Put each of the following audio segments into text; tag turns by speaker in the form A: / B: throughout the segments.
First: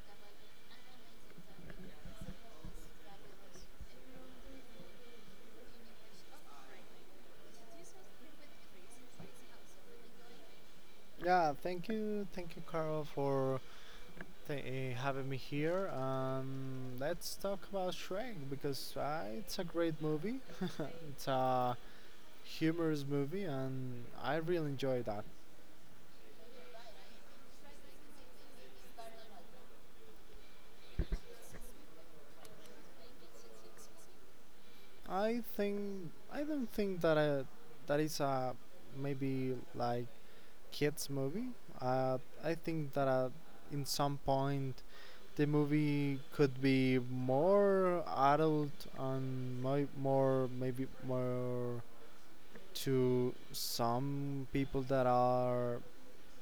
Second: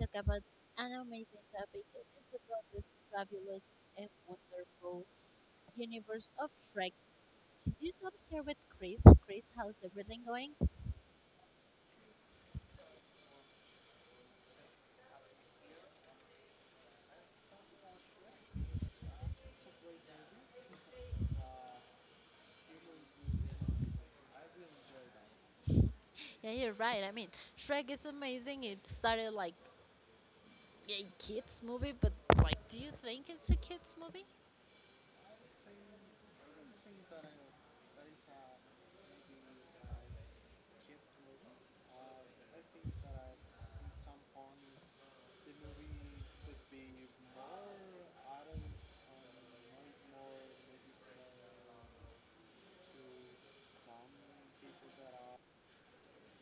A: talk about an amazing topic. It is about this fabulous and wonderful universe of Shrek. Today I'm here with Chris. Chris, how's everything going?
B: Yeah, thank you, Carl, for having me here. Let's talk about Shrek because it's a great movie. It's a humorous movie, and I really enjoy that.
A: Yeah, you're right. Shrek is amazing. It started like a kids movie, but do you think it's a kids movie?
B: I think I don't think that I, that is a maybe like kids movie. Uh, I think that in some point the movie could be more adult and more maybe more to some people that are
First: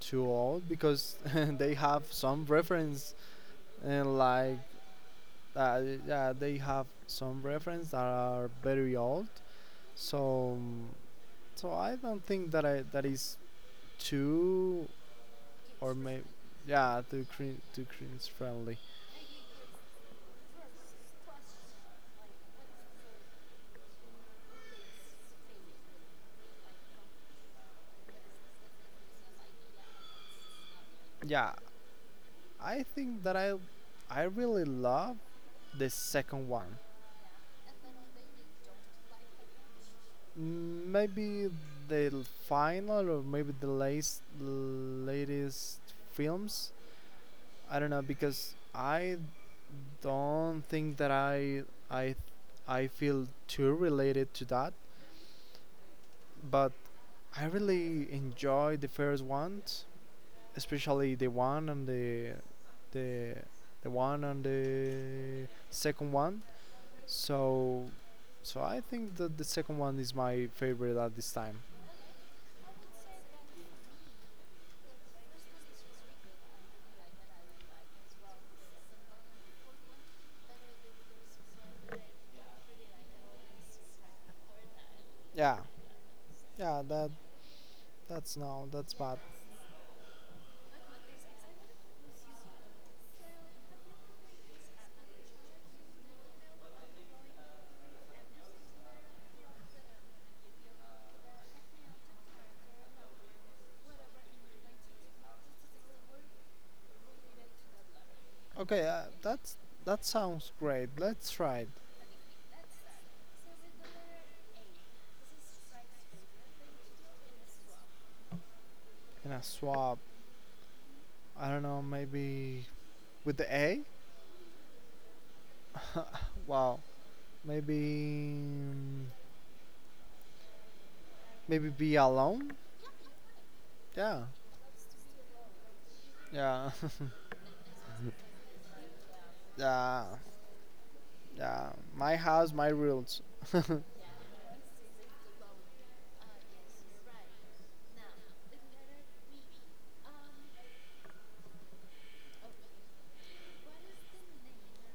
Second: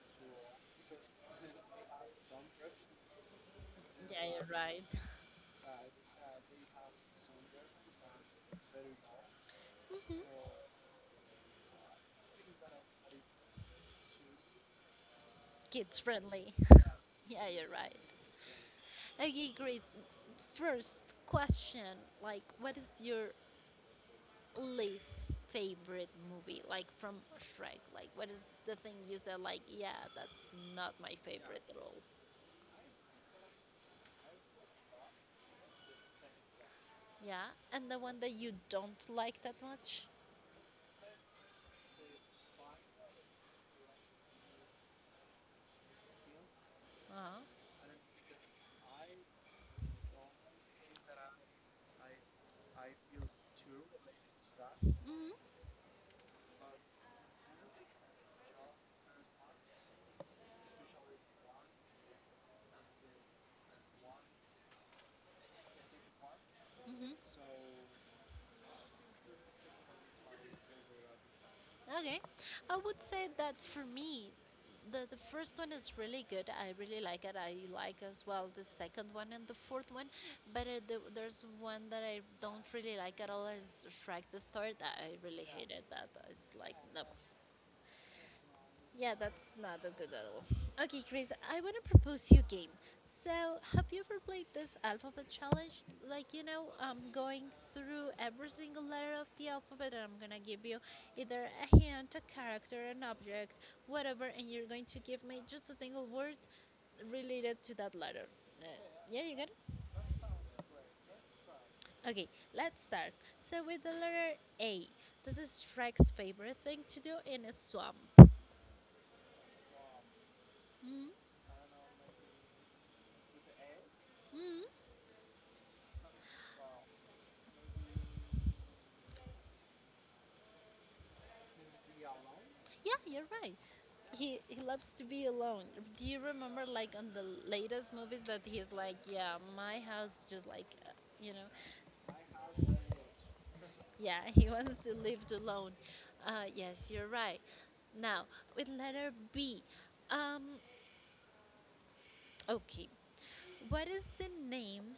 B: too old because they have some reference
A: Yeah,
B: and
A: you're
B: like
A: right.
B: uh, yeah, they have some reference that are very old, so so I don't think that I that is too, or
A: Kids
B: may,
A: friendly.
B: yeah, too
A: Yeah,
B: cringe,
A: you're
B: too
A: right.
B: cringe friendly.
A: Okay, Grace. First question, what is your least favorite movie, like from Shrek? What is the thing you said, like, yeah, that's not my
B: Yeah,
A: favorite at all?
B: I think that I really love the second one.
A: Yeah, and the one that you don't like that much?
B: Maybe the final or maybe the last latest films.
A: Uh huh.
B: I don't know because I don't think that I I feel too related to that,
A: Mm-hmm.
B: but I really enjoyed the first ones, especially the one and the the one and the second one. So so I think that the second one is my favorite at this time.
A: Okay, I would say that for me, the first one is really good. I really like it. I like as well the second one and the fourth one, but there's one that I don't really like at all. Is Shrek the Third. I really
B: Yeah.
A: hated that. It's like
B: Yeah,
A: no.
B: that's no, that's
A: Yeah,
B: bad.
A: that's not that good at all. Okay, Chris, I want to propose you a game. So, have you ever played this alphabet challenge? You know, I'm going through every single letter of the alphabet and I'm going to give you either a hint, a character, an object, whatever, and you're going to give me just a single word related to that letter. Uh,
B: Okay,
A: yeah, you got it?
B: that's, that sounds great. Let's try it.
A: Okay, let's start. So, with the letter A, this is Shrek's favorite thing to do in a swamp.
B: In a swap. I don't know, maybe with the A.
A: Hmm.
B: Wow, maybe maybe be alone.
A: Yeah, you're right.
B: Yeah,
A: He loves to be alone. Do you remember
B: yeah,
A: like on the latest movies that he's like, yeah, my
B: yeah,
A: house just like, you know,
B: yeah. My house, my rules.
A: yeah, he wants to live alone. Yes, you're right. Now with letter B, um, okay, what is the name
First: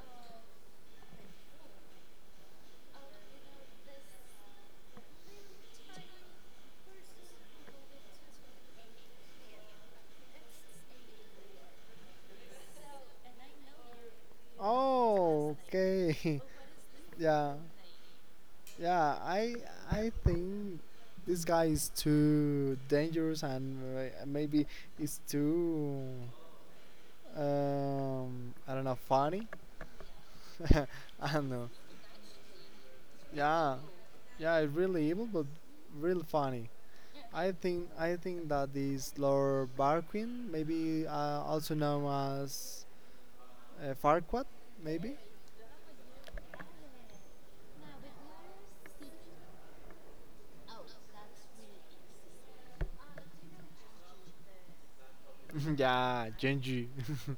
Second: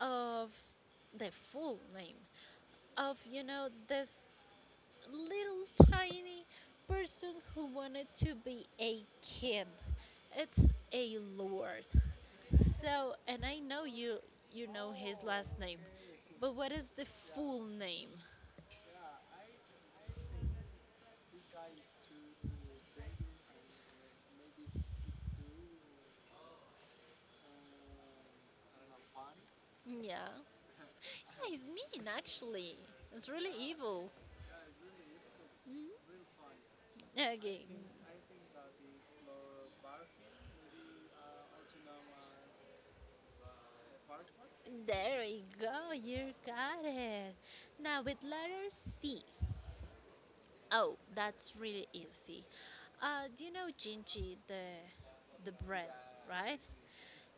A: of the full name of you know this little tiny person who wanted to be a king. It's a lord. So, and I know you you know his
B: Oh,
A: last name.
B: okay.
A: But what is the
B: Yeah,
A: full name?
B: yeah. I think this guy is too dangerous and maybe it's too I don't know, funny.
A: Yeah. Yeah,
B: I don't
A: he's
B: know.
A: mean actually. It's really
B: Yeah,
A: evil.
B: yeah, it's really evil, but really funny. I
A: Okay.
B: think I think that this Lord Barquin, maybe also known as Farquaad, maybe.
A: There we go. You got it. Now with letter C. Oh, that's really easy. Do you know Gingy the bread,
B: Yeah,
A: right?
B: Genji.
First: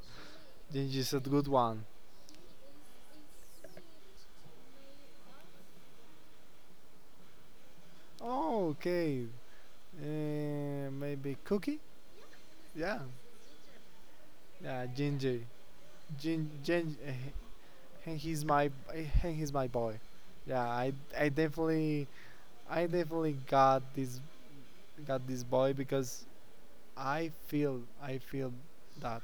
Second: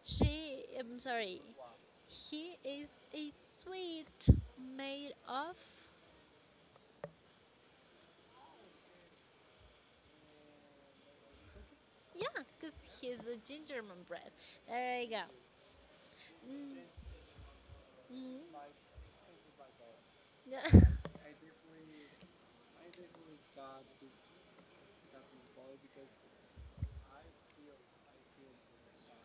A: She, I'm
B: Genji is a
A: sorry,
B: good one.
A: he is a sweet made of.
B: Oh, okay. Maybe Cookie.
A: Yeah, because
B: Yeah,
A: he's a gingerman bread.
B: yeah,
A: There you go.
B: Genji. Gen, Gen, eh, and he's
A: Mhm.
B: my and he's my boy.
A: Yeah.
B: Yeah, I definitely I definitely got this boy because I feel that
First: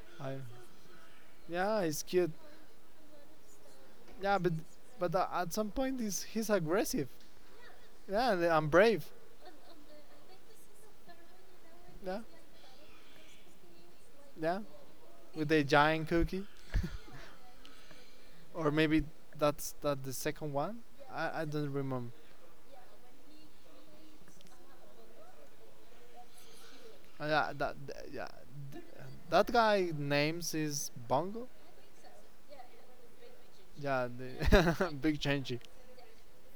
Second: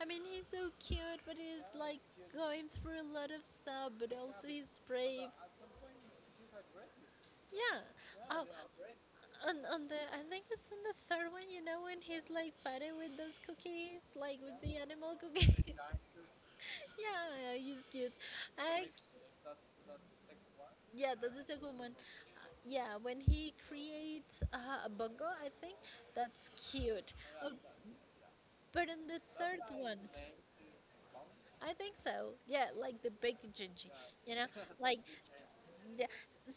A: I mean,
B: I,
A: he's so cute, but he's
B: yeah,
A: like
B: he's cute,
A: going through a lot of stuff, but
B: yeah,
A: also he's
B: but
A: brave.
B: at some point he's aggressive,
A: Yeah.
B: yeah,
A: Oh,
B: and I'm brave.
A: on the I think it's in the third one. You know when
B: Yeah,
A: he's like fighting with those cookies, like with
B: yeah,
A: the animal
B: with the
A: cookies.
B: giant cookie,
A: Yeah, yeah, he's cute.
B: or
A: I,
B: maybe that's that the second one.
A: Yeah, that
B: I
A: is a
B: don't
A: good one.
B: remember.
A: Yeah, when he creates a bongo, I think that's cute. Uh,
B: Yeah, that yeah,
A: but in the
B: that
A: third
B: guy
A: one,
B: names is Bongo.
A: I think so. Yeah, like the big Jinji,
B: Yeah,
A: you know,
B: the
A: like
B: big changey.
A: yeah.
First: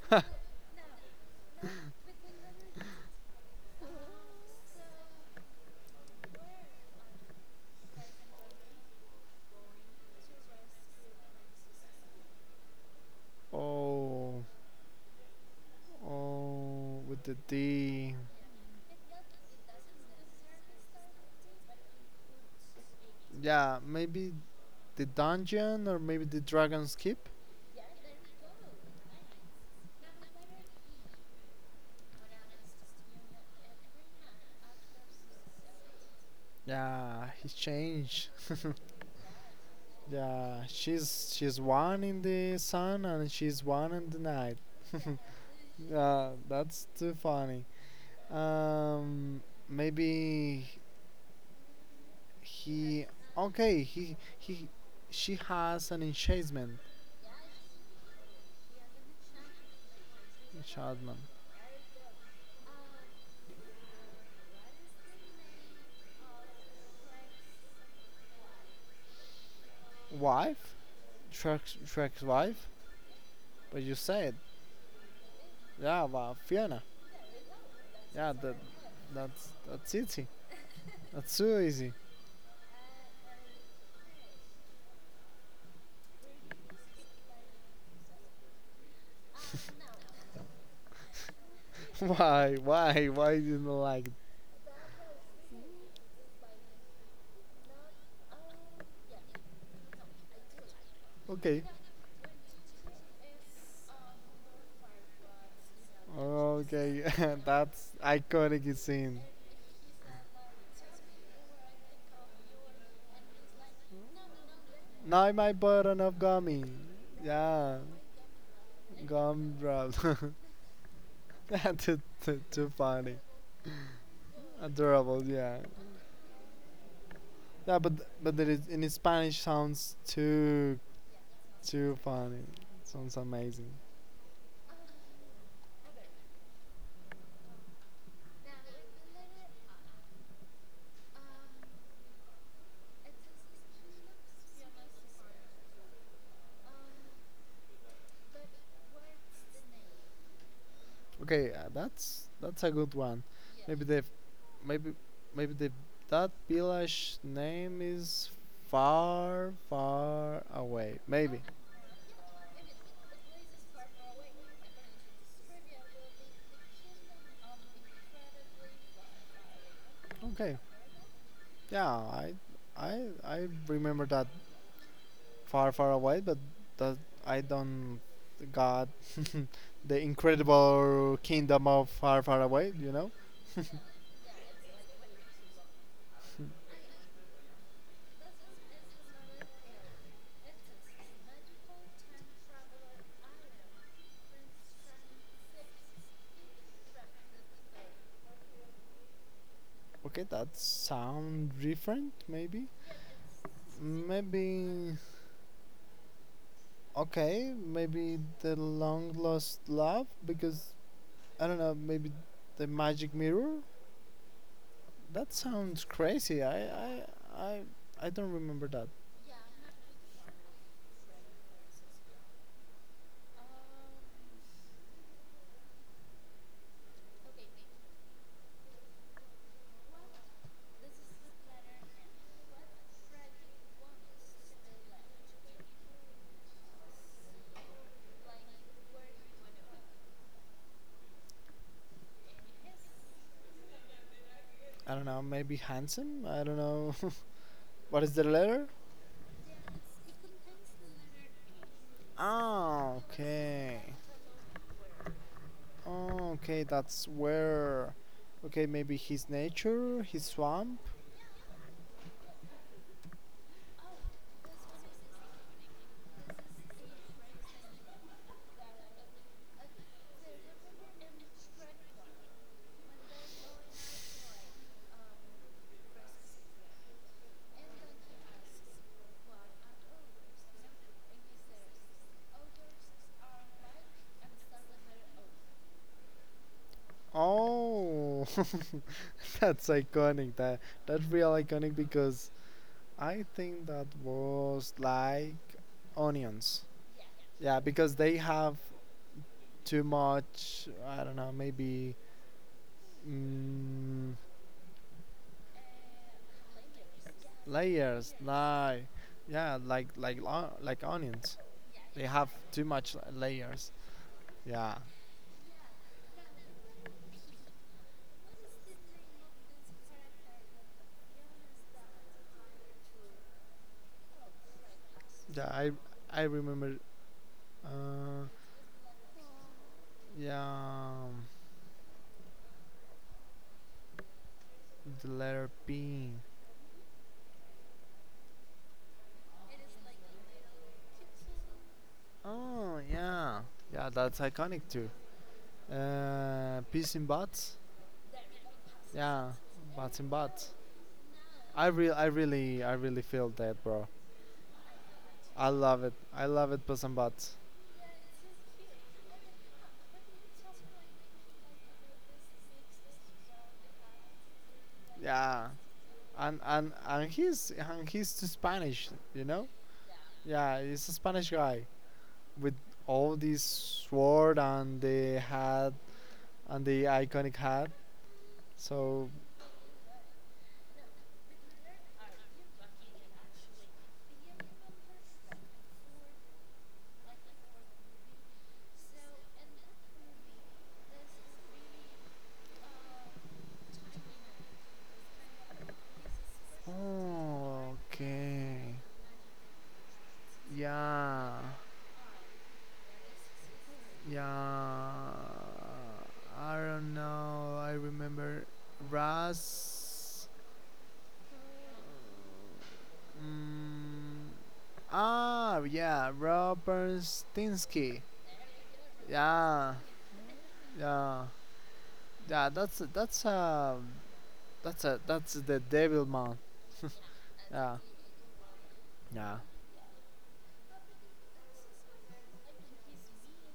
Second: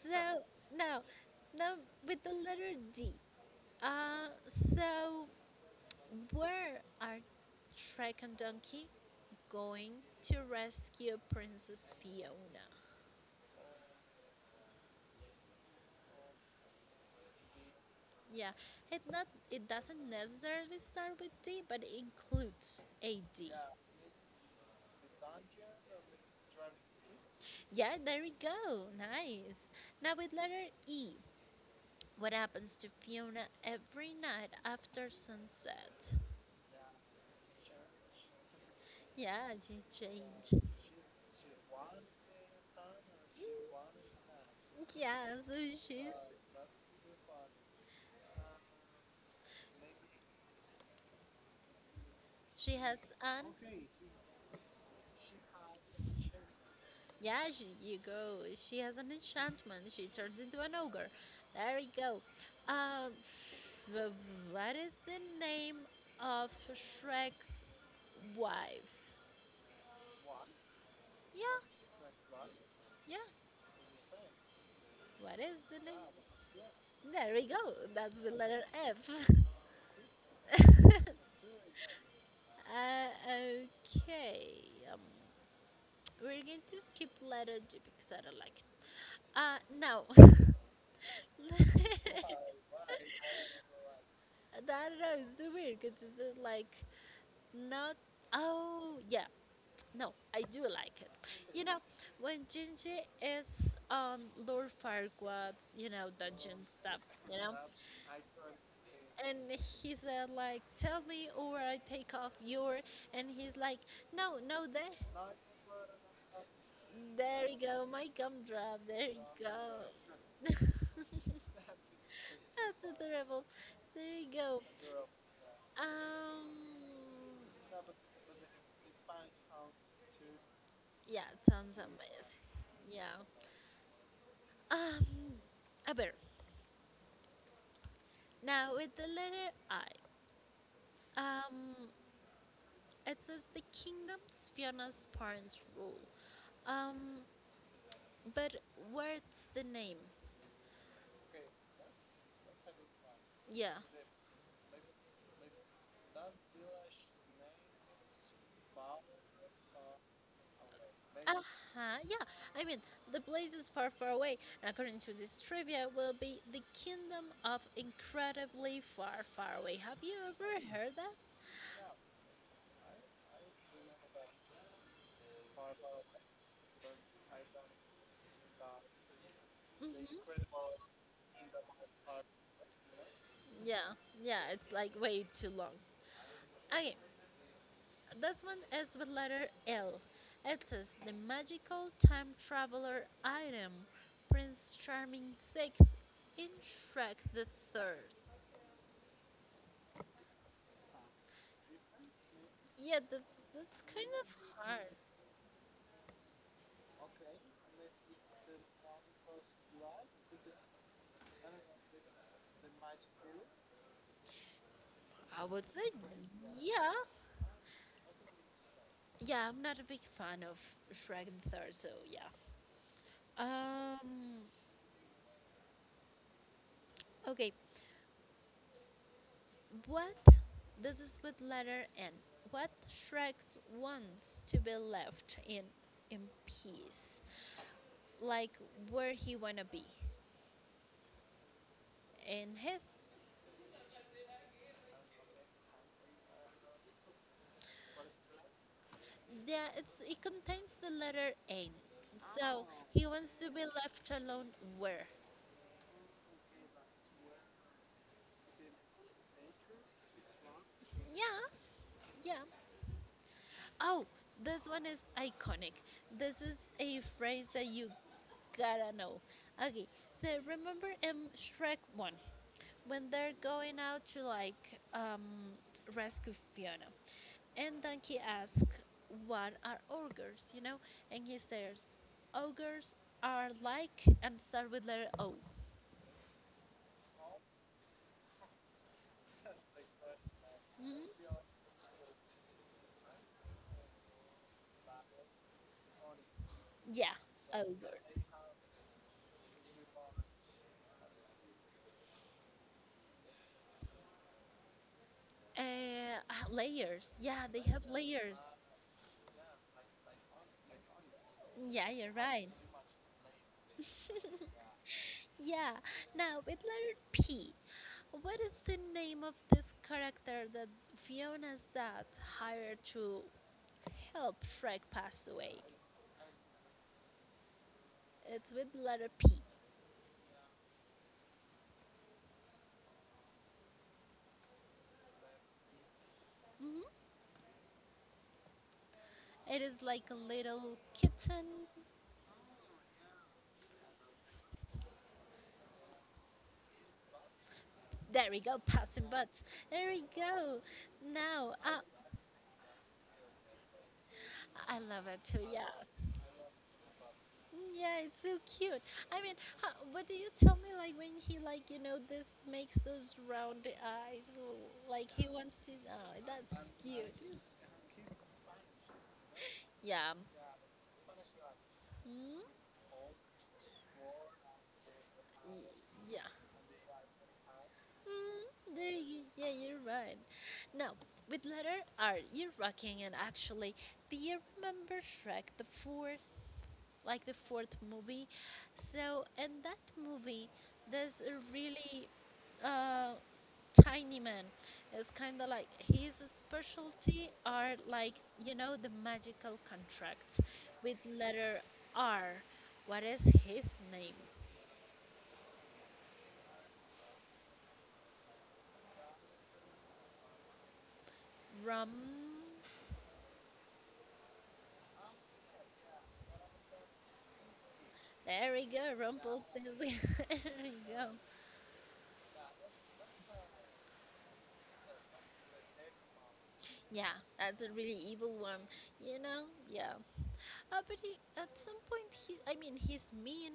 A: So now, now with the letter D. So where are Shrek and Donkey going to rescue Princess Fiona?
B: Oh, oh, with the D.
A: Yeah, it doesn't necessarily start with D, but it includes a D.
B: Yeah, maybe the dungeon or maybe the dragon's keep.
A: Yeah, there we go. Nice. Now with letter E, what happens to Fiona every night after sunset?
B: Yeah, he changed.
A: Yeah, she changed.
B: Yeah, she's one in the sun and she's one in the night.
A: Yeah, so she's
B: Yeah, that's too funny. Um, maybe
A: she
B: he.
A: has an
B: Okay, he, she has an enchantment.
A: Yeah, she, you go. She has an enchantment. She turns into an ogre.
B: Enchantment.
A: There you go. Um, wh- what is the name of Shrek's wife?
B: Wife, Trek's
A: Yeah,
B: Trek's wife.
A: yeah.
B: But you said,
A: What is the
B: yeah, well,
A: name?
B: Fiona.
A: There we go. That's the
B: Yeah, that
A: letter F.
B: that's that's it. That's so easy.
A: Okay. Um, we're going to skip letter G because I don't like it. No. I
B: Why? Why? Why didn't like it?
A: don't know. It's too weird because it's like not. Oh, yeah. No, I do like it.
B: Okay.
A: You know, when Jinji is on Lord Farquaad's, you know, dungeon stuff,
B: Okay.
A: you know,
B: That's iconic scene.
A: and he said like, "Tell me, or I take off your," and he's like, "No, no, there,
B: Now my button of gummy.
A: there you
B: Yeah.
A: go, my gumdrop, there you
B: Gum drops.
A: go."
B: Too, too, too
A: That's
B: funny.
A: adorable. There you go.
B: Adorable. Yeah.
A: Um,
B: Yeah, but it is, in Spanish sounds too
A: yeah, it sounds
B: too
A: amazing.
B: funny. Sounds
A: Yeah.
B: amazing.
A: Um, a bear. Now with the letter I. Um, it says the kingdoms Fiona's parents rule. Um, but where's the name?
B: Okay, that's a good one.
A: Yeah.
B: Maybe the maybe maybe the that village name is far far away.
A: Uh
B: Maybe.
A: huh. Yeah. I mean, the place is far, far away, and according to this trivia, will be the kingdom of incredibly far, far away. Have you ever
B: Okay.
A: heard that?
B: Yeah, I remember that far far away, but that I don't got the
A: Hmm.
B: incredible kingdom of far far away. You know.
A: Yeah. Yeah. It's like way too long. Okay. This one is with letter L. It is the magical time traveler item, Prince Charming 6 in Shrek the Third.
B: Okay, that sound different. Maybe.
A: Yeah, that's kind of hard.
B: Maybe. Okay. Maybe the long lost love because I don't know. Maybe the magic mirror. That
A: I would say,
B: sounds crazy.
A: yeah,
B: I, I don't remember that.
A: yeah. I'm not a big fan of Shrek the Third, so yeah. Um, okay. What? This is with letter N. What Shrek wants to be left in peace. Like where he wanna be. And his
B: I don't know. Maybe handsome. I don't know. What is the letter?
A: yeah, it's it contains the letter N. So Oh.
B: Ah,
A: He wants to be
B: okay.
A: left alone where?
B: Oh, okay, that's where. Okay, maybe his nature, his swamp.
A: Yeah, yeah. Oh, this one is iconic. This is a phrase that you gotta know. Okay, so remember in Shrek 1 when they're going out to like rescue Fiona, and Donkey asks, what are ogres? You know, and he says, ogres are like, and start with letter O.
B: Oh, that's iconic. That's
A: Mhm.
B: real iconic because I think that was like onions.
A: Yeah,
B: Yeah, because they
A: ogres.
B: have too much. I don't know. Maybe. Mm,
A: Uh, layers. Yeah, they have
B: layers,
A: layers.
B: like, yeah, like like onions.
A: Yeah,
B: They
A: you're
B: have
A: right.
B: too much layers. Yeah,
A: Yeah, now with letter P, what is the name of this character that Fiona's dad hired to help Shrek pass
B: yeah.
A: away?
B: I remember. Uh,
A: It's with letter P.
B: yeah, um, the letter P.
A: Mhm. It is like a little kitten.
B: Oh yeah, yeah. That's iconic too. Peas in butts.
A: There we go, passing
B: Yeah,
A: butts. There
B: butts
A: we
B: in butts.
A: go. Now,
B: I really feel that, bro.
A: I love it too,
B: I
A: yeah.
B: love it. I love it, peas and butts.
A: Yeah, it's so cute. I mean, how, what do you tell me like when he like you know this makes those round eyes l- like he
B: Yeah,
A: wants to? Oh,
B: and
A: that's
B: and
A: cute.
B: he's too Spanish, you know.
A: Yeah.
B: Yeah, he's a Spanish guy
A: Mm?
B: with all this sword and the hat
A: Y- Yeah.
B: and the iconic hat.
A: Mm, there
B: So,
A: you, yeah, you're right. Now, with letter R, you're rocking it actually. Do you remember Shrek the Fourth? Like the fourth movie. So in that movie, there's a really uh, tiny man. It's kind of like his specialty are
B: oh,
A: like you know
B: okay,
A: the magical contracts with
B: yeah,
A: letter R. What is his name?
B: yeah. I don't know. I remember Ras.
A: Rum.
B: Mm, ah, yeah, Robert Stinsky.
A: There we go,
B: Yeah,
A: Rumpelstiltskin. There we go.
B: yeah, yeah. That's a that's the Devil Man.
A: Yeah, that's a
B: Yeah.
A: really evil one. You
B: Yeah.
A: know, yeah. But he, at some point, he, I mean, he's mean,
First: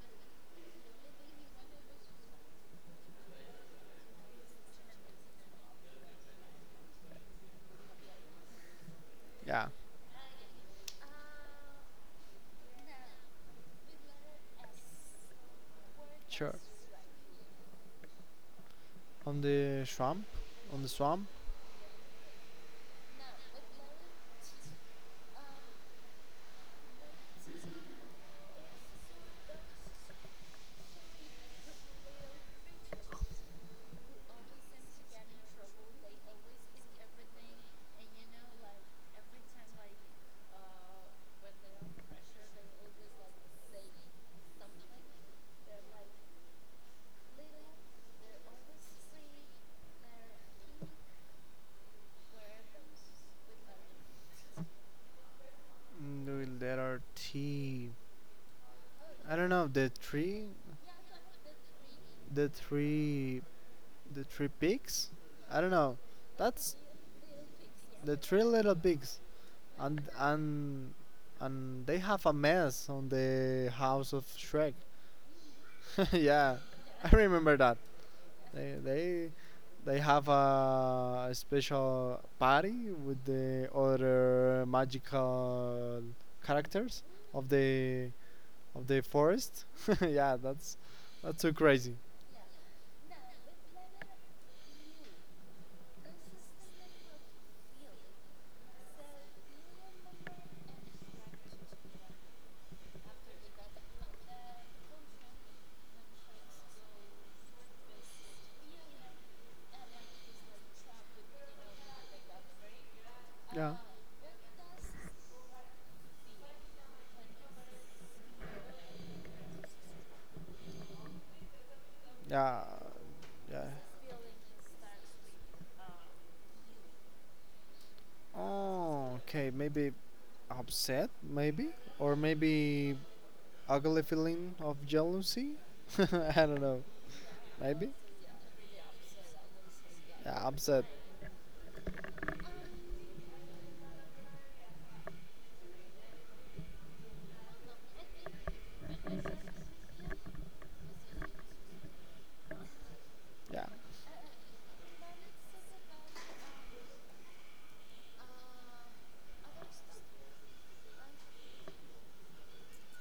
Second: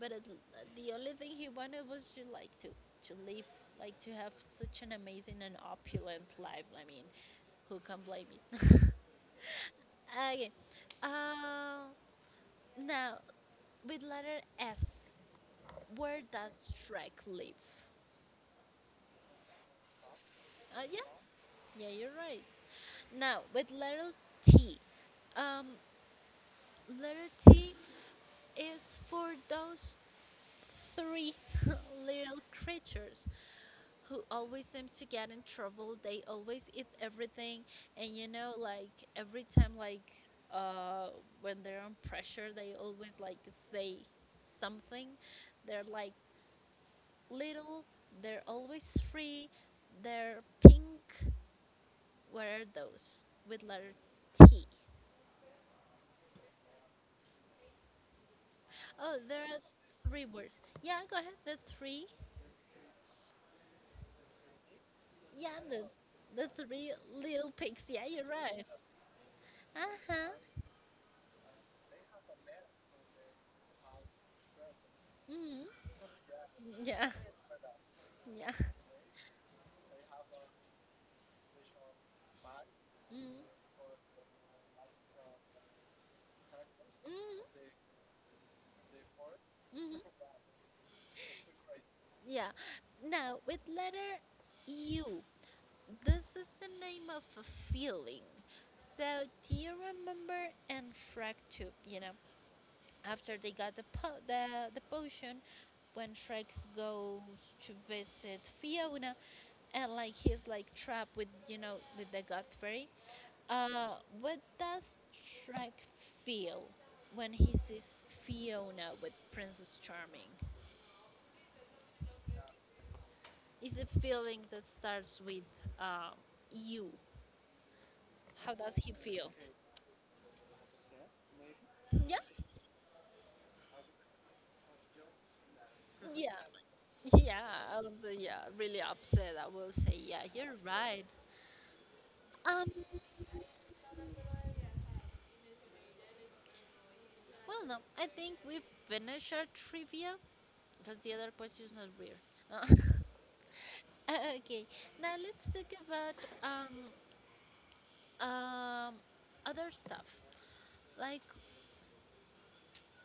A: but the only thing he wanted was to like to live, like to have such an amazing and opulent life. I mean, who can blame me?
B: Yeah,
A: Okay. Uh, now with letter S, where
B: sure.
A: does Shrek live?
B: On the swamp, on the
A: Yeah,
B: swamp,
A: yeah, you're right. Now with T, um, letter T is for those three little creatures who always seems to get in trouble. They always eat everything, and you know, like every time, like uh, when they're on pressure, they always like say something. They're like little. They're always free. They're pink. What are those with letter T?
B: mm, there are three.
A: Oh,
B: I
A: there
B: don't
A: are
B: know the
A: three
B: three,
A: words. Yeah, go ahead. The three.
B: the three, the three pigs.
A: Yeah,
B: I don't know.
A: the
B: That's
A: three little pigs. Yeah,
B: the
A: you're
B: three
A: right.
B: little pigs,
A: Uh
B: and
A: huh.
B: and they have a mess on the house of Shrek.
A: Mm-hmm.
B: Yeah,
A: Yeah,
B: I remember that.
A: yeah.
B: They they have a special party with
A: Mhm.
B: the other magical characters of
A: Mhm.
B: the forest.
A: Mhm.
B: Yeah, that's too crazy.
A: Yeah. Now, with letter U, this is the name of a feeling. So, do you remember in Shrek 2, you know, after they got the potion, when Shrek goes to visit Fiona, and like he's like trapped with, you know, with the god fairy,
B: Yeah,
A: Uh, what does Shrek feel when he sees Fiona with Princess Charming?
B: yeah, yeah.
A: Is a feeling that starts with uh, you. How does he
B: Oh,
A: feel?
B: okay. Maybe upset, maybe,
A: Yeah,
B: or maybe ugly feeling of jealousy.
A: yeah,
B: I don't know.
A: yeah. I'll
B: Maybe.
A: say yeah. Really upset. I will say yeah.
B: Yeah,
A: You're
B: upset.
A: right. Um. Well, no. I think we finish our trivia because the other question is not weird.
B: Yeah.
A: Okay. Now let's talk about um um other stuff. Like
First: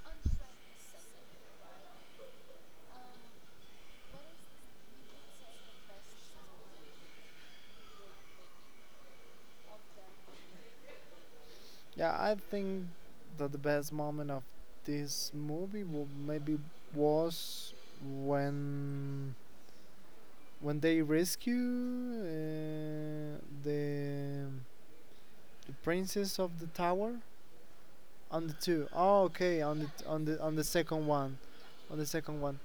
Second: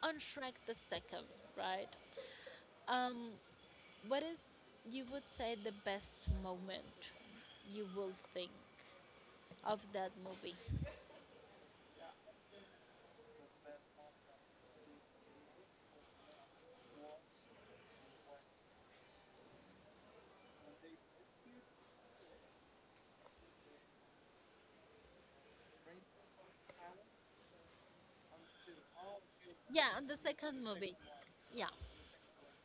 A: on Shrek the second, right? Um, what is you would say the best moment you will think of that movie?
B: Yeah, I think that the best moment of this movie will maybe was when when they rescue the the princess of the tower on the two. Oh, okay, on
A: Yeah,
B: the
A: on the
B: on the
A: second movie.
B: second one,
A: Yeah.
B: on the second one.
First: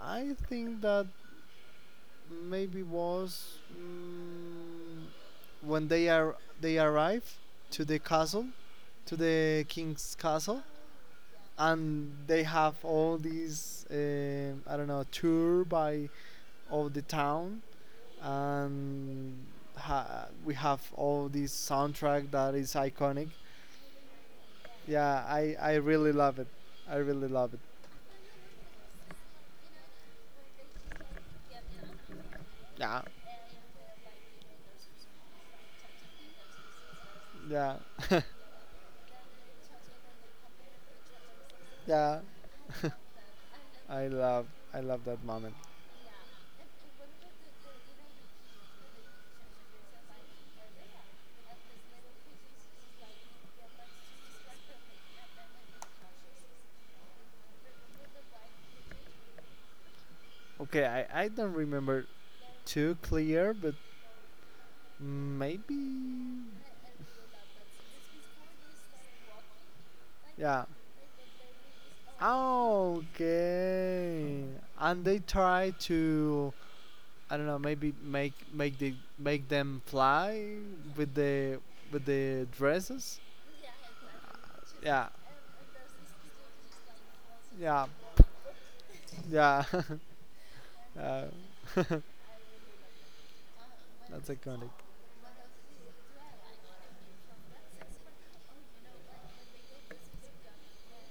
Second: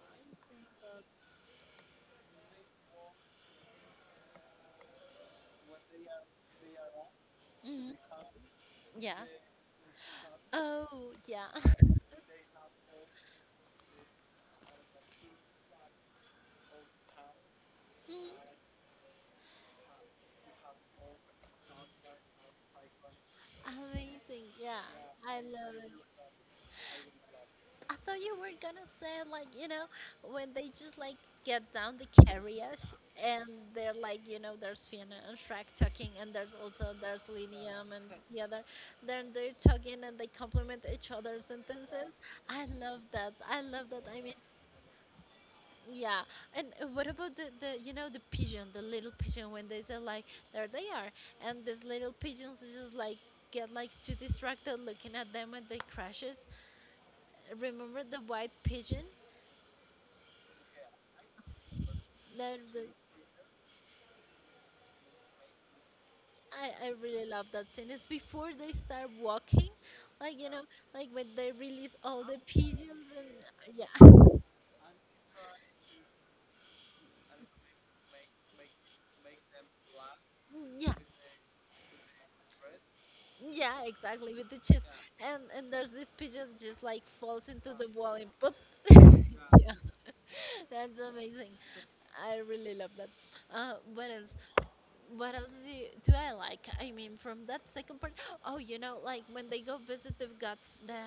B: I think that maybe was mm, when they arrive to the
A: Hmm.
B: castle to
A: Yeah.
B: the king's castle
A: Oh, yeah.
B: and they have all these um, I don't know, tour by of the town and we have all this soundtrack that is iconic.
A: Amazing. Yeah,
B: Yeah,
A: I
B: I
A: love
B: I
A: it.
B: really love it. I really love it.
A: I thought you were gonna say like you know when they just like get down the carriage
B: Yeah.
A: and they're like you know there's Fiona and Shrek talking and there's also there's
B: Yeah,
A: Linium and the other then they're talking and they compliment each other's sentences.
B: yeah,
A: I love that. I love that.
B: I
A: I mean.
B: love I love that moment.
A: Yeah, and what about the you know the pigeon, the little pigeon when they say like there they are, and these little pigeons just like get like too distracted looking at them and they crashes. Remember the white pigeon?
B: Okay, I don't remember
A: that the-
B: too clear, but maybe
A: I really love that scene. It's before they start walking, like you know,
B: yeah.
A: like when they release all the pigeons and yeah,
B: Okay, and they try to, I don't know, maybe make the make them fly
A: yeah,
B: with the dresses.
A: yeah, exactly with the chest,
B: Yeah,
A: and there's this pigeon just like falls into
B: yeah,
A: the wall and pop.
B: yeah.
A: Yeah, that's
B: Uh,
A: amazing.
B: that's
A: I really love that. What else?
B: iconic.
A: What else do I like? I mean, from that second part, oh, you know, like when they go visit the god, the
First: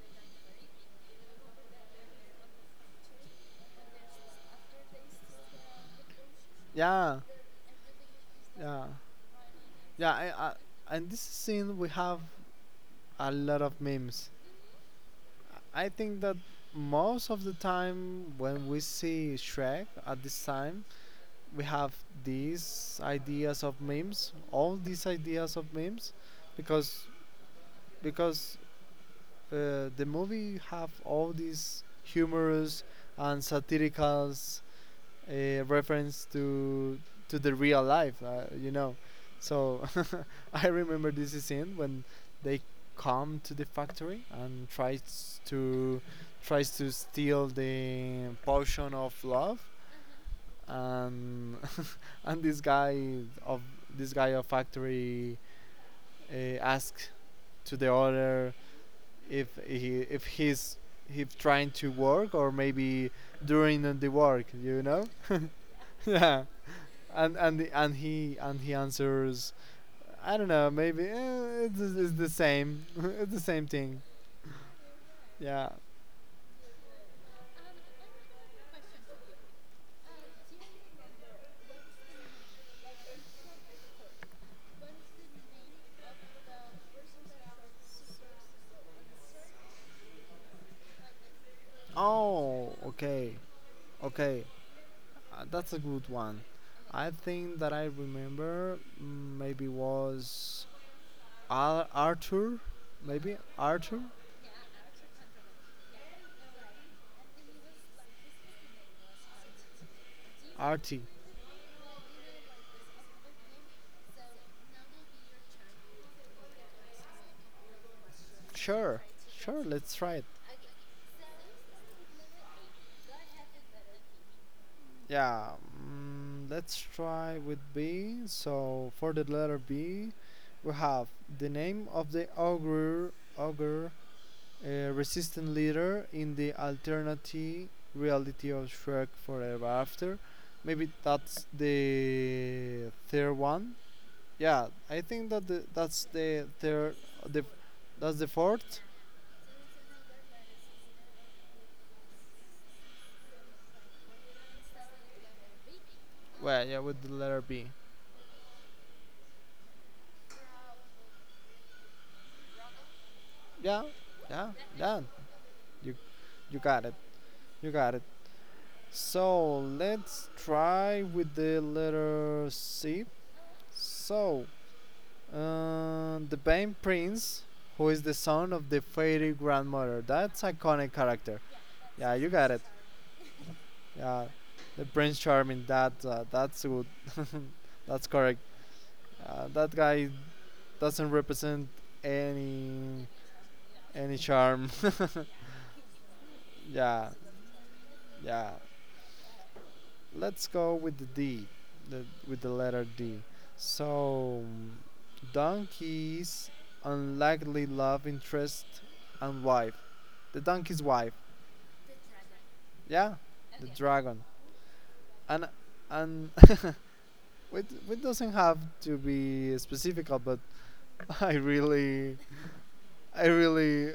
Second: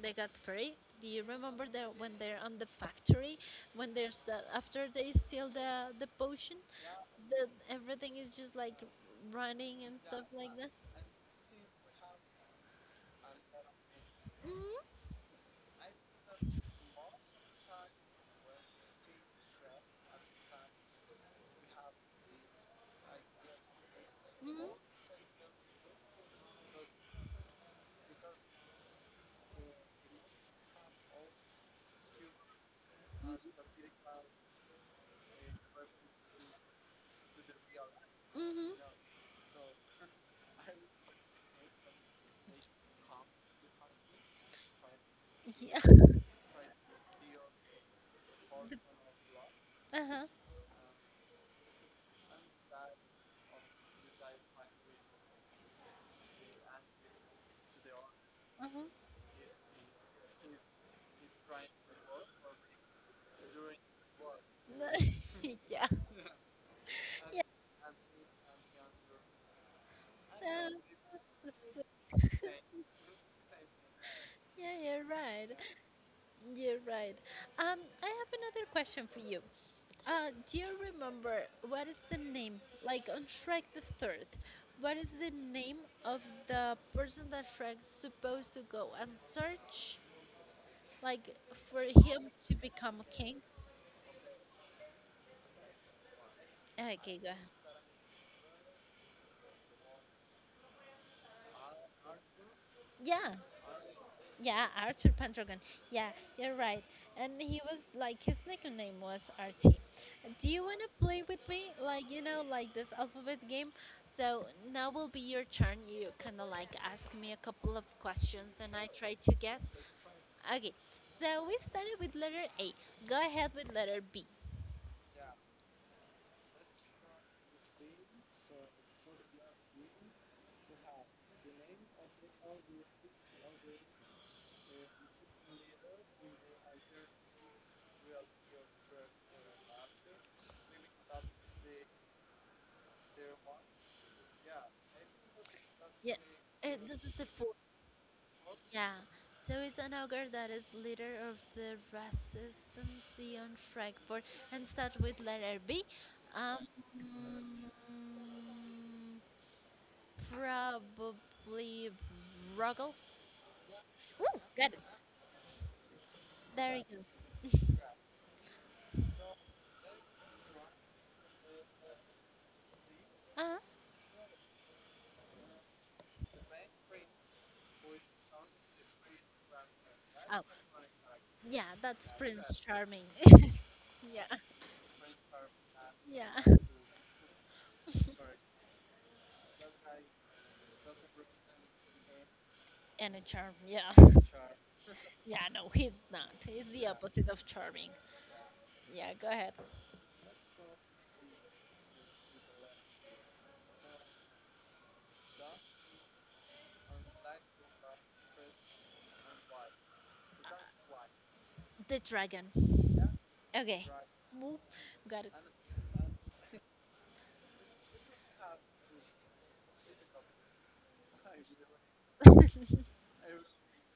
A: they got fairy. Do you remember that when they're on the factory, when there's that after they steal the potion,
B: Yeah,
A: the everything is just like
B: yeah,
A: running and
B: yeah.
A: stuff like that.
B: And this scene we have a lot of memes. I think that most of the time when we see Shrek at this time, we have these ideas of memes,
A: hmm
B: all these ideas of memes, because because the movie have all these humorous and satirical reference to the real life,
A: hmm
B: you
A: hmm
B: know. So I remember this scene when they come to the factory and
A: Yeah.
B: tries to steal the potion of love
A: Uh huh.
B: and and of this guy of factory asks to the other
A: Uh huh.
B: if he's if trying to work or maybe during the work, you know?
A: yeah,
B: Yeah. And
A: yeah,
B: he and he answers, I don't know,
A: um,
B: maybe eh,
A: so-
B: it's the same. It's the same thing.
A: yeah, you're right.
B: Yeah.
A: You're right. I have another question for you. Do you remember what is the name, like on Shrek the Third, what is the name of the person that Shrek's supposed to go and search, like for him to
B: Oh,
A: become a
B: okay.
A: king?
B: Okay. That's a good one. I
A: Okay, go ahead.
B: think that I remember mm, maybe was Arthur,
A: Yeah.
B: maybe Arthur,
A: Yeah, Arthur Pendragon. Yeah, you're right. And he was like his nickname was RT. Do you wanna
B: Artie.
A: play with me? Like you know, like this alphabet game. So now will be your turn. You kinda like ask me a couple of questions and I
B: Sure,
A: try to
B: sure.
A: guess.
B: Let's try it.
A: Okay. So we started with letter A. Go ahead with letter B.
B: Yeah, mm, let's try with B. So for the letter B, we have the name of the ogre, ogre, resistant leader in the alternative reality of Shrek Forever After. Maybe that's the third one. Yeah, I think that that's
A: Yeah.
B: the third,
A: This is the
B: the
A: fourth.
B: that's the fourth.
A: Yeah, so it's an ogre that is leader of the resistance on Shrek4 and start with letter B.
B: Well,
A: Um,
B: yeah, with the letter B.
A: Probably Ruggle.
B: Yeah,
A: Woo,
B: yeah,
A: got it.
B: yeah. You you
A: There you
B: got it.
A: go.
B: You got it. So let's try with the letter C.
A: Uh-huh.
B: So the Bane Prince, who is the son of the fairy grandmother.
A: Oh,
B: That's iconic character.
A: yeah, that's
B: Yeah, you got
A: Prince
B: it.
A: Charming. Yeah,
B: Yeah, the Prince Charming. That
A: yeah.
B: that's good. That's correct. That guy doesn't represent any
A: And a charm, yeah.
B: any charm.
A: Yeah, no, he's not. He's the
B: Yeah,
A: opposite of charming.
B: yeah.
A: Yeah, go ahead.
B: Let's go with the D, with the letter D. So, donkey's unlikely love interest and wife. The donkey's wife,
A: The dragon.
B: yeah, the, okay,
A: Okay.
B: dragon.
A: Boop. Got it.
B: And and it doesn't have to be specific, but I really, I really,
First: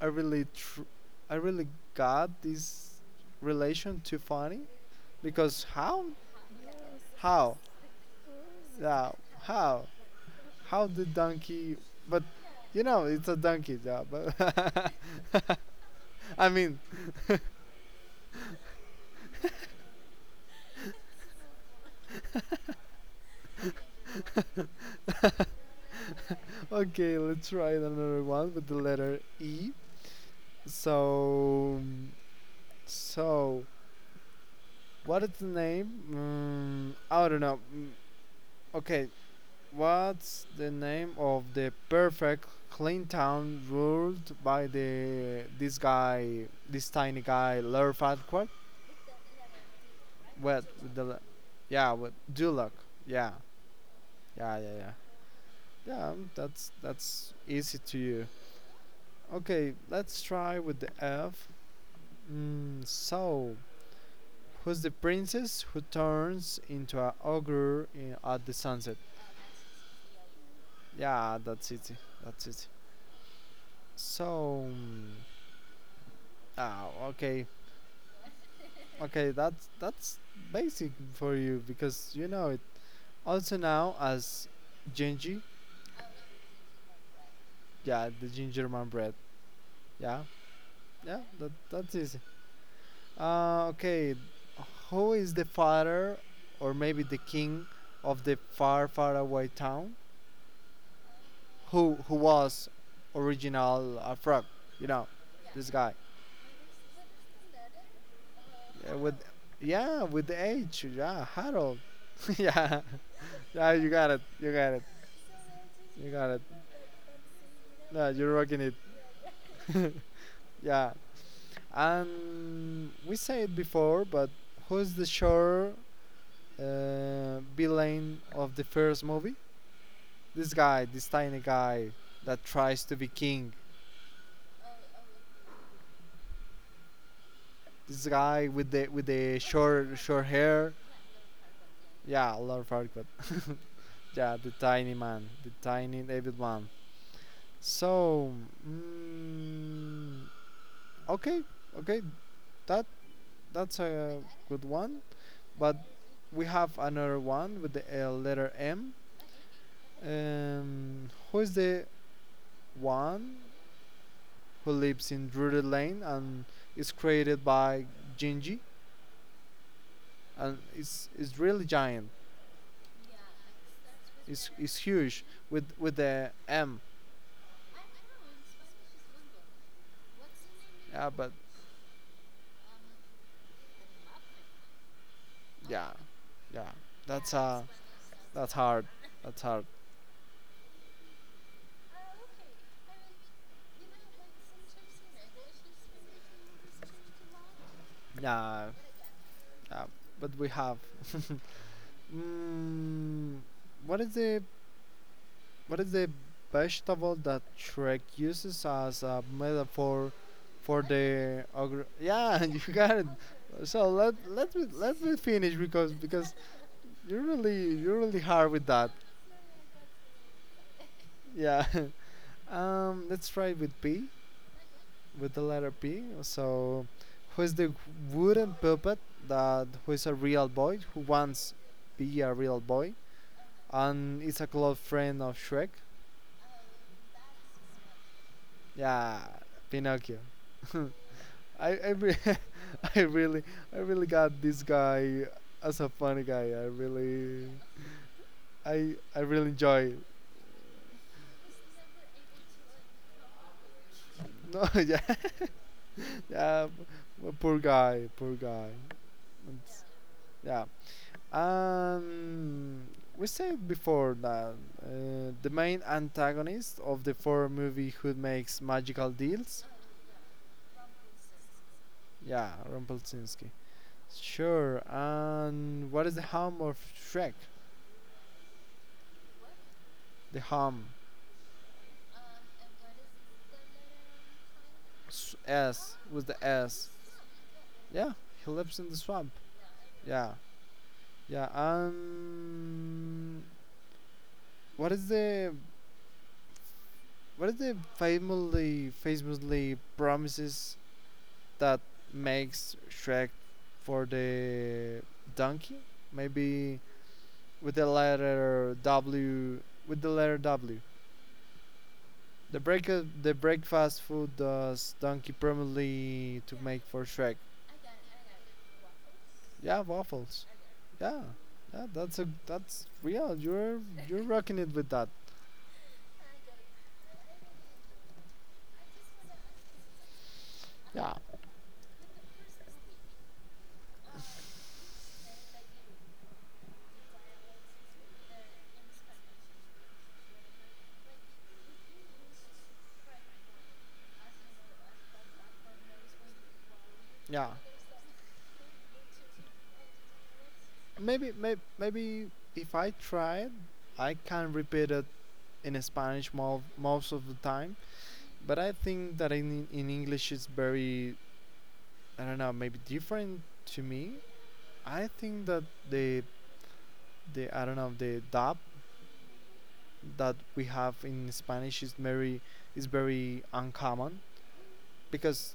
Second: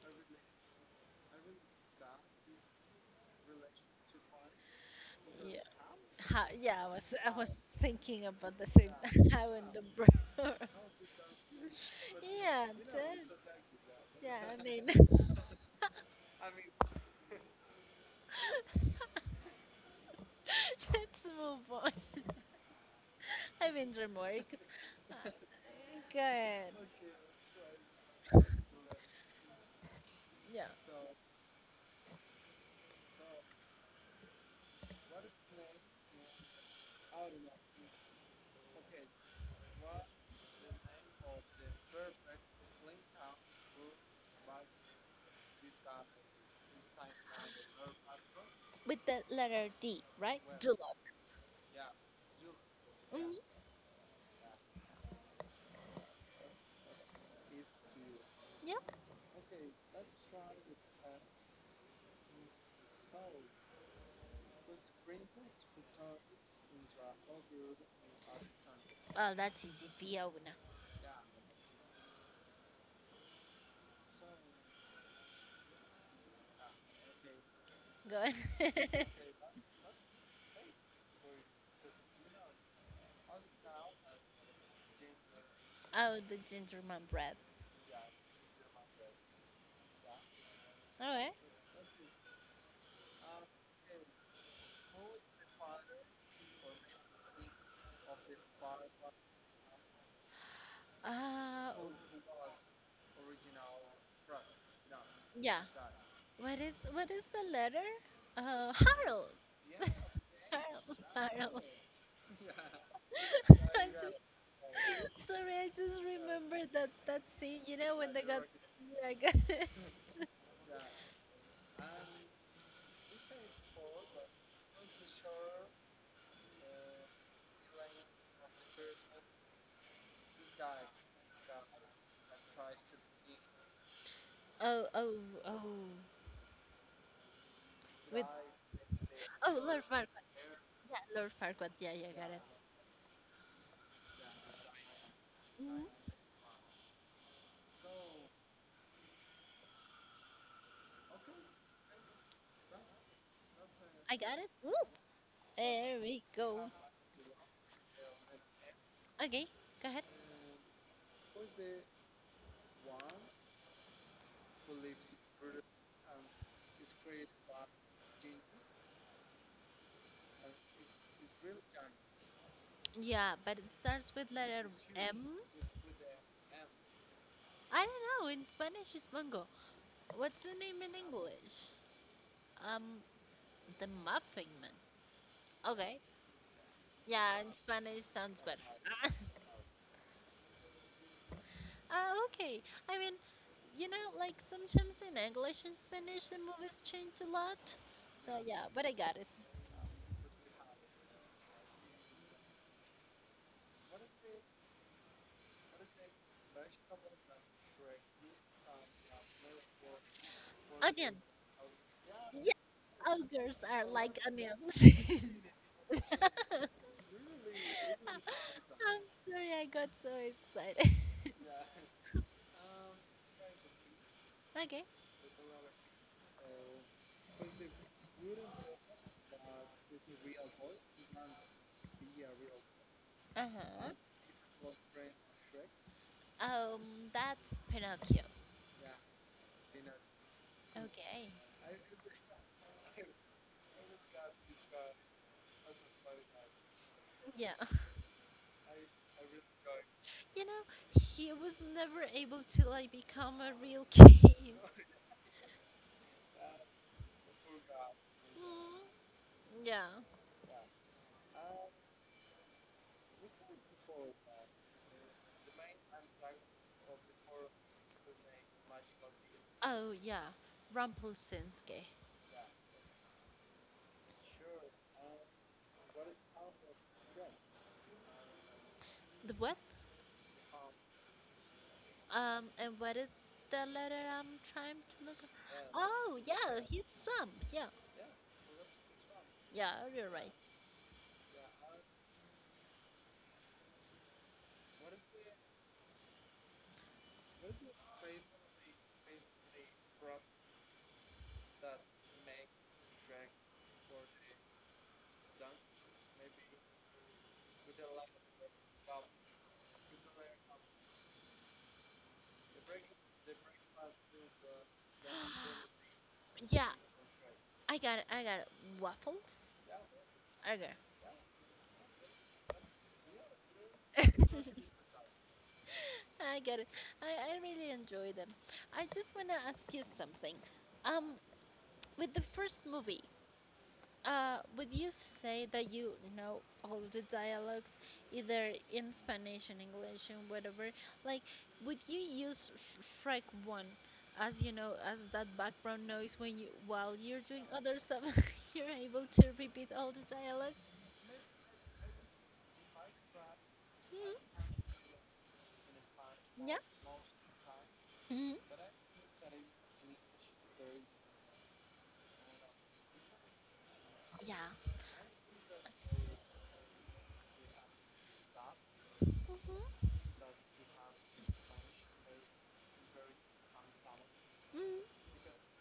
B: I really, tr- I really got this relation too funny
A: Yeah.
B: because
A: Ha- yeah, I was I
B: how,
A: was thinking about the same.
B: yeah,
A: How in the
B: how.
A: bro.
B: How the donkey? But
A: Yeah,
B: you know,
A: that,
B: it's a donkey job.
A: yeah. I mean,
B: But I mean,
A: let's move on. I mean, remarks. Go ahead.
B: okay, let's try another one with the letter E.
A: Yeah,
B: So, so, what is the name? Mm, I don't know. Mm, okay, what's the name of the perfect clean town ruled by the this guy, this tiny guy, Lerfadquad?
A: with the letter D, right?
B: What
A: Dulok.
B: with the, le- Yeah, with Dulok. Yeah,
A: Hmm.
B: yeah, yeah, yeah. Yeah, that's easy to you.
A: Yeah.
B: Okay, let's try with the F. Mm, so, who's the princess who turns into a ogre in, at the sunset?
A: Well, that's easy. Fiona.
B: Yeah, that's it. That's it. So, mm, ah, okay,
A: Go ahead.
B: okay, that's basic for you because you know it. Also now as Genji,
A: Oh, the gingerman bread.
B: yeah, the ginger man bread. Yeah,
A: All
B: yeah,
A: right.
B: that that's easy. Okay, who is the father or maybe the king of the far, far away town?
A: Uh,
B: Who was original frog? You know,
A: yeah.
B: this guy.
A: What is the letter?
B: With,
A: Harold.
B: yeah, with the H,
A: Harold.
B: yeah,
A: Harold.
B: Harold. Yeah, yeah,
A: I just
B: you got it.
A: sorry. I just
B: You got it,
A: remembered that that scene. You know
B: yeah,
A: when they
B: you're
A: got.
B: rocking it.
A: Yeah, I got it.
B: Yeah, and we said it before, but who's the sure villain of the first movie? This guy, this tiny guy that tries to be king.
A: Oh oh oh.
B: This
A: With
B: guy with the
A: oh Lord Farquaad.
B: short hair.
A: Yeah, Lord Farquaad. Yeah, yeah, got
B: Yeah,
A: it.
B: a lot of art, but yeah, the tiny man, the tiny
A: Hmm.
B: David man. So, mm, okay, okay, that that's
A: I
B: a
A: got it.
B: good
A: Woo!
B: one. But
A: There we
B: we
A: go.
B: have another one with the letter M.
A: Okay, go ahead.
B: Who is the one who lives in Drury Lane and is created by Gingy? And it's really giant.
A: Yeah, but it starts with
B: It's
A: letter
B: it's huge
A: M.
B: with the M.
A: I don't know. In Spanish, it's mango. What's the name in
B: Yeah, but
A: English? Um, the Muffin Man.
B: yeah,
A: Okay.
B: yeah. That's
A: Yeah, in
B: uh
A: Spanish sounds
B: that's
A: better.
B: hard. That's hard.
A: Ah, okay. I mean, you know, like sometimes in English and Spanish the movies change a lot. So yeah,
B: Yeah,
A: but I got it.
B: yeah. But we have. Mm, what is the what is the vegetable that Shrek uses as a metaphor for
A: Onion.
B: the ogre? Yeah, you got it.
A: Yeah, ogres are
B: So let
A: like
B: let me
A: onions.
B: let me finish because you're really hard with that.
A: I'm sorry, I got so excited.
B: Yeah. Let's try with P,
A: Okay.
B: with the letter P. So, who is the wooden puppet that who is a real boy who wants be a real boy
A: Uh huh.
B: and is a close friend of Shrek?
A: Um, that's Pinocchio.
B: Yeah, Pinocchio.
A: Okay.
B: I I, re- I really I really got this guy as a funny guy.
A: Yeah.
B: I really enjoy.
A: You know, he was never able to like become a real king.
B: No, yeah, yeah. Poor guy, poor guy.
A: Mm,
B: It's-
A: yeah.
B: yeah. Um, we said before that the main antagonist of the four movie who makes magical deals.
A: Oh yeah. Rumpelsinski.
B: Yeah, Rumpelstiltskin. Sure. And what is the hum of Shrek?
A: The what?
B: The hum.
A: And what is the letter I'm trying to look up?
B: S, S
A: Oh
B: with the
A: yeah, he's
B: S.
A: swamp. Yeah.
B: Yeah, he lives in the swamp.
A: Yeah, you're right.
B: Yeah, yeah. What is the what is the famously promises that makes Shrek for the donkey. Maybe with the letter W. With the letter W. The breakfast food does donkey permanently to
A: Yeah,
B: make for Shrek.
A: I got it. I got it. Waffles?
B: Yeah, waffles.
A: Okay.
B: Yeah, yeah, that's a that's real. You're rocking it with that.
A: I get it. I really enjoy them. I just want to ask you something. Um,
B: Yeah,
A: with the first movie, would you say that you know all the dialogues, either in Spanish and English and whatever? Like, would you use Sh- Shrek One as you know as that background noise when you while you're doing
B: yeah.
A: other stuff, you're able to repeat all the dialogs.
B: Maybe if I tried,
A: Mm-hmm.
B: I can repeat it in Spanish
A: Yeah.
B: most of the time.
A: Mm-hmm.
B: But I think that in English it's very, I don't know, maybe different to me.
A: Yeah.
B: I think that the the I don't know, the dub
A: Mm-hmm.
B: that we have in Spanish is very uncommon
A: Mm-hmm.
B: because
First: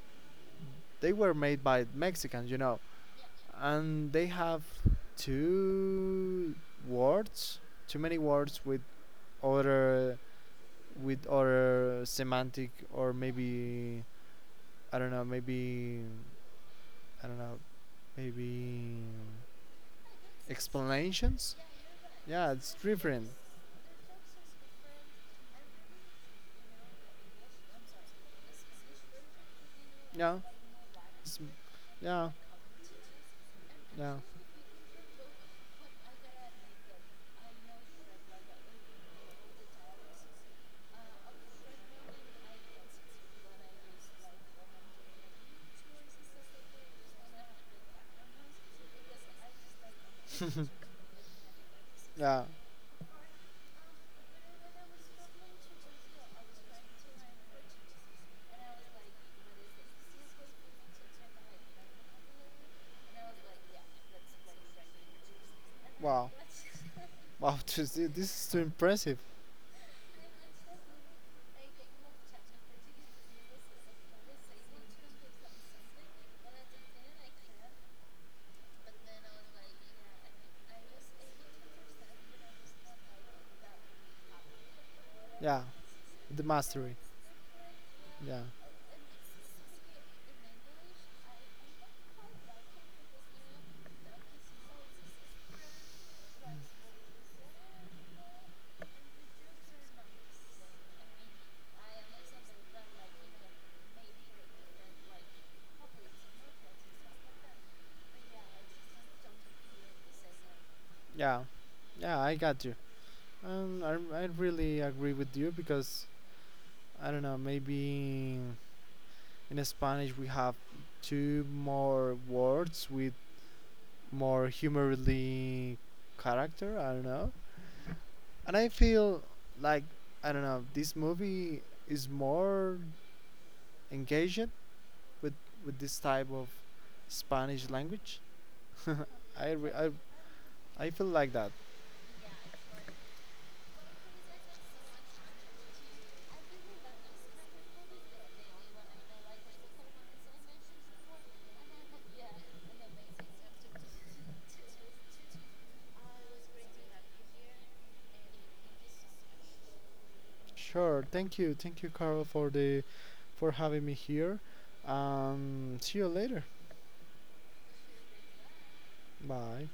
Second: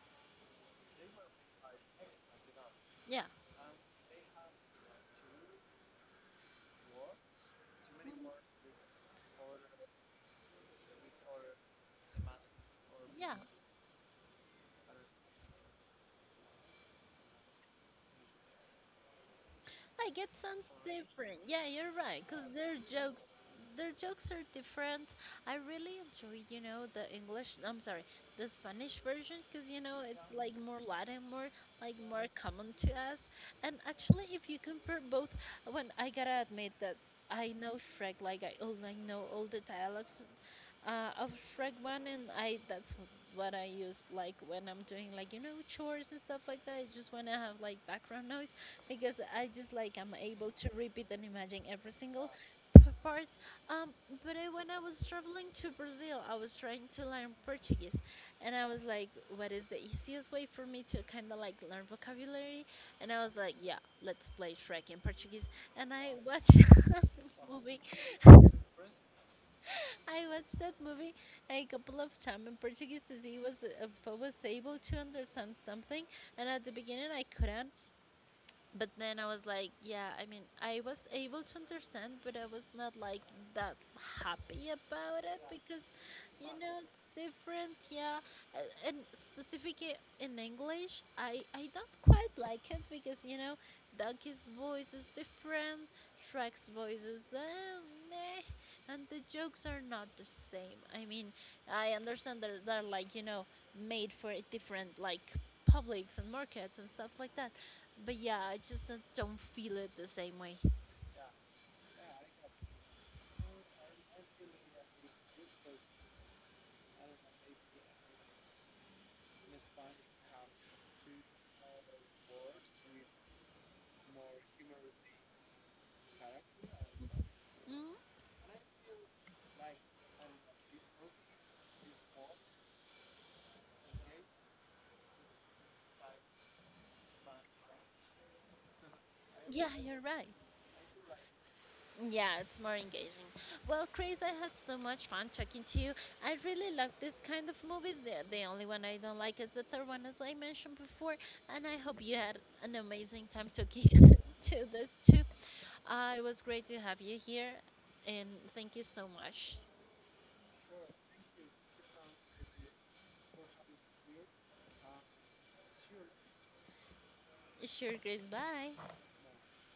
B: they were made by Mexicans, you know,
A: Yeah.
B: and they have two words, too many words other with other semantic or
A: Yeah,
B: maybe I don't know, maybe I don't know, maybe
A: I get sounds different.
B: explanations.
A: Yeah, you're right, cause
B: Yeah, it's different.
A: their jokes are different. I really enjoy, you know, the English. I'm sorry, the Spanish version, cause you know it's
B: Yeah,
A: like more Latin,
B: it's,
A: more like more
B: yeah,
A: common to us. And
B: yeah,
A: actually, if you compare both, when I gotta admit that I know Shrek, like I all I know all the dialogues, of Shrek One, and I that's what I use like when I'm doing like you know chores and stuff like that. I just wanna have like background noise because I just like I'm able to repeat and imagine every single
B: yeah.
A: p- part. Um, but I, when I was traveling to Brazil, I was trying to learn Portuguese, and I was like, what is the easiest way for me to kind of like learn vocabulary? And I was like, yeah, let's play Shrek in Portuguese, and I
B: Wow,
A: watched the
B: wow.
A: movie.
B: This is too impressive.
A: I watched that movie a couple of times in Portuguese to see was if I was able to understand something. And at the beginning, I couldn't. But then I was like, yeah, I mean, I was able to understand, but I was not like that happy about it
B: Yeah,
A: because,
B: the
A: you know,
B: mastery.
A: it's different. Yeah,
B: Yeah,
A: A- and specifically in English, I don't quite like it because you know, Donkey's voice is different, Shrek's voice is meh and the jokes are not the same. I mean, I understand that they're like you know made for a different like publics and markets and stuff like that, but yeah, I just don't feel it the same way.
B: yeah, yeah. I got you. I really agree with you because I don't know. Maybe in Spanish we have two more words with more humorly character. I don't know.
A: Mm,
B: And I feel like I don't know, this movie is more engaged with this type of Spanish language. I,
A: yeah,
B: re- I
A: you're right.
B: I feel like that.
A: Yeah, it's more engaging. Well, Chris, I had so much fun talking to you. I really like this kind of movies. The only one I don't like is the third one, as I mentioned before. And I hope you had an amazing time talking to this too. It was great to have you here. And thank you so much.
B: Sure. Thank you. Thank you, Carl, for the for having me here. See you later.
A: Sure, Grace. Bye.
B: Bye.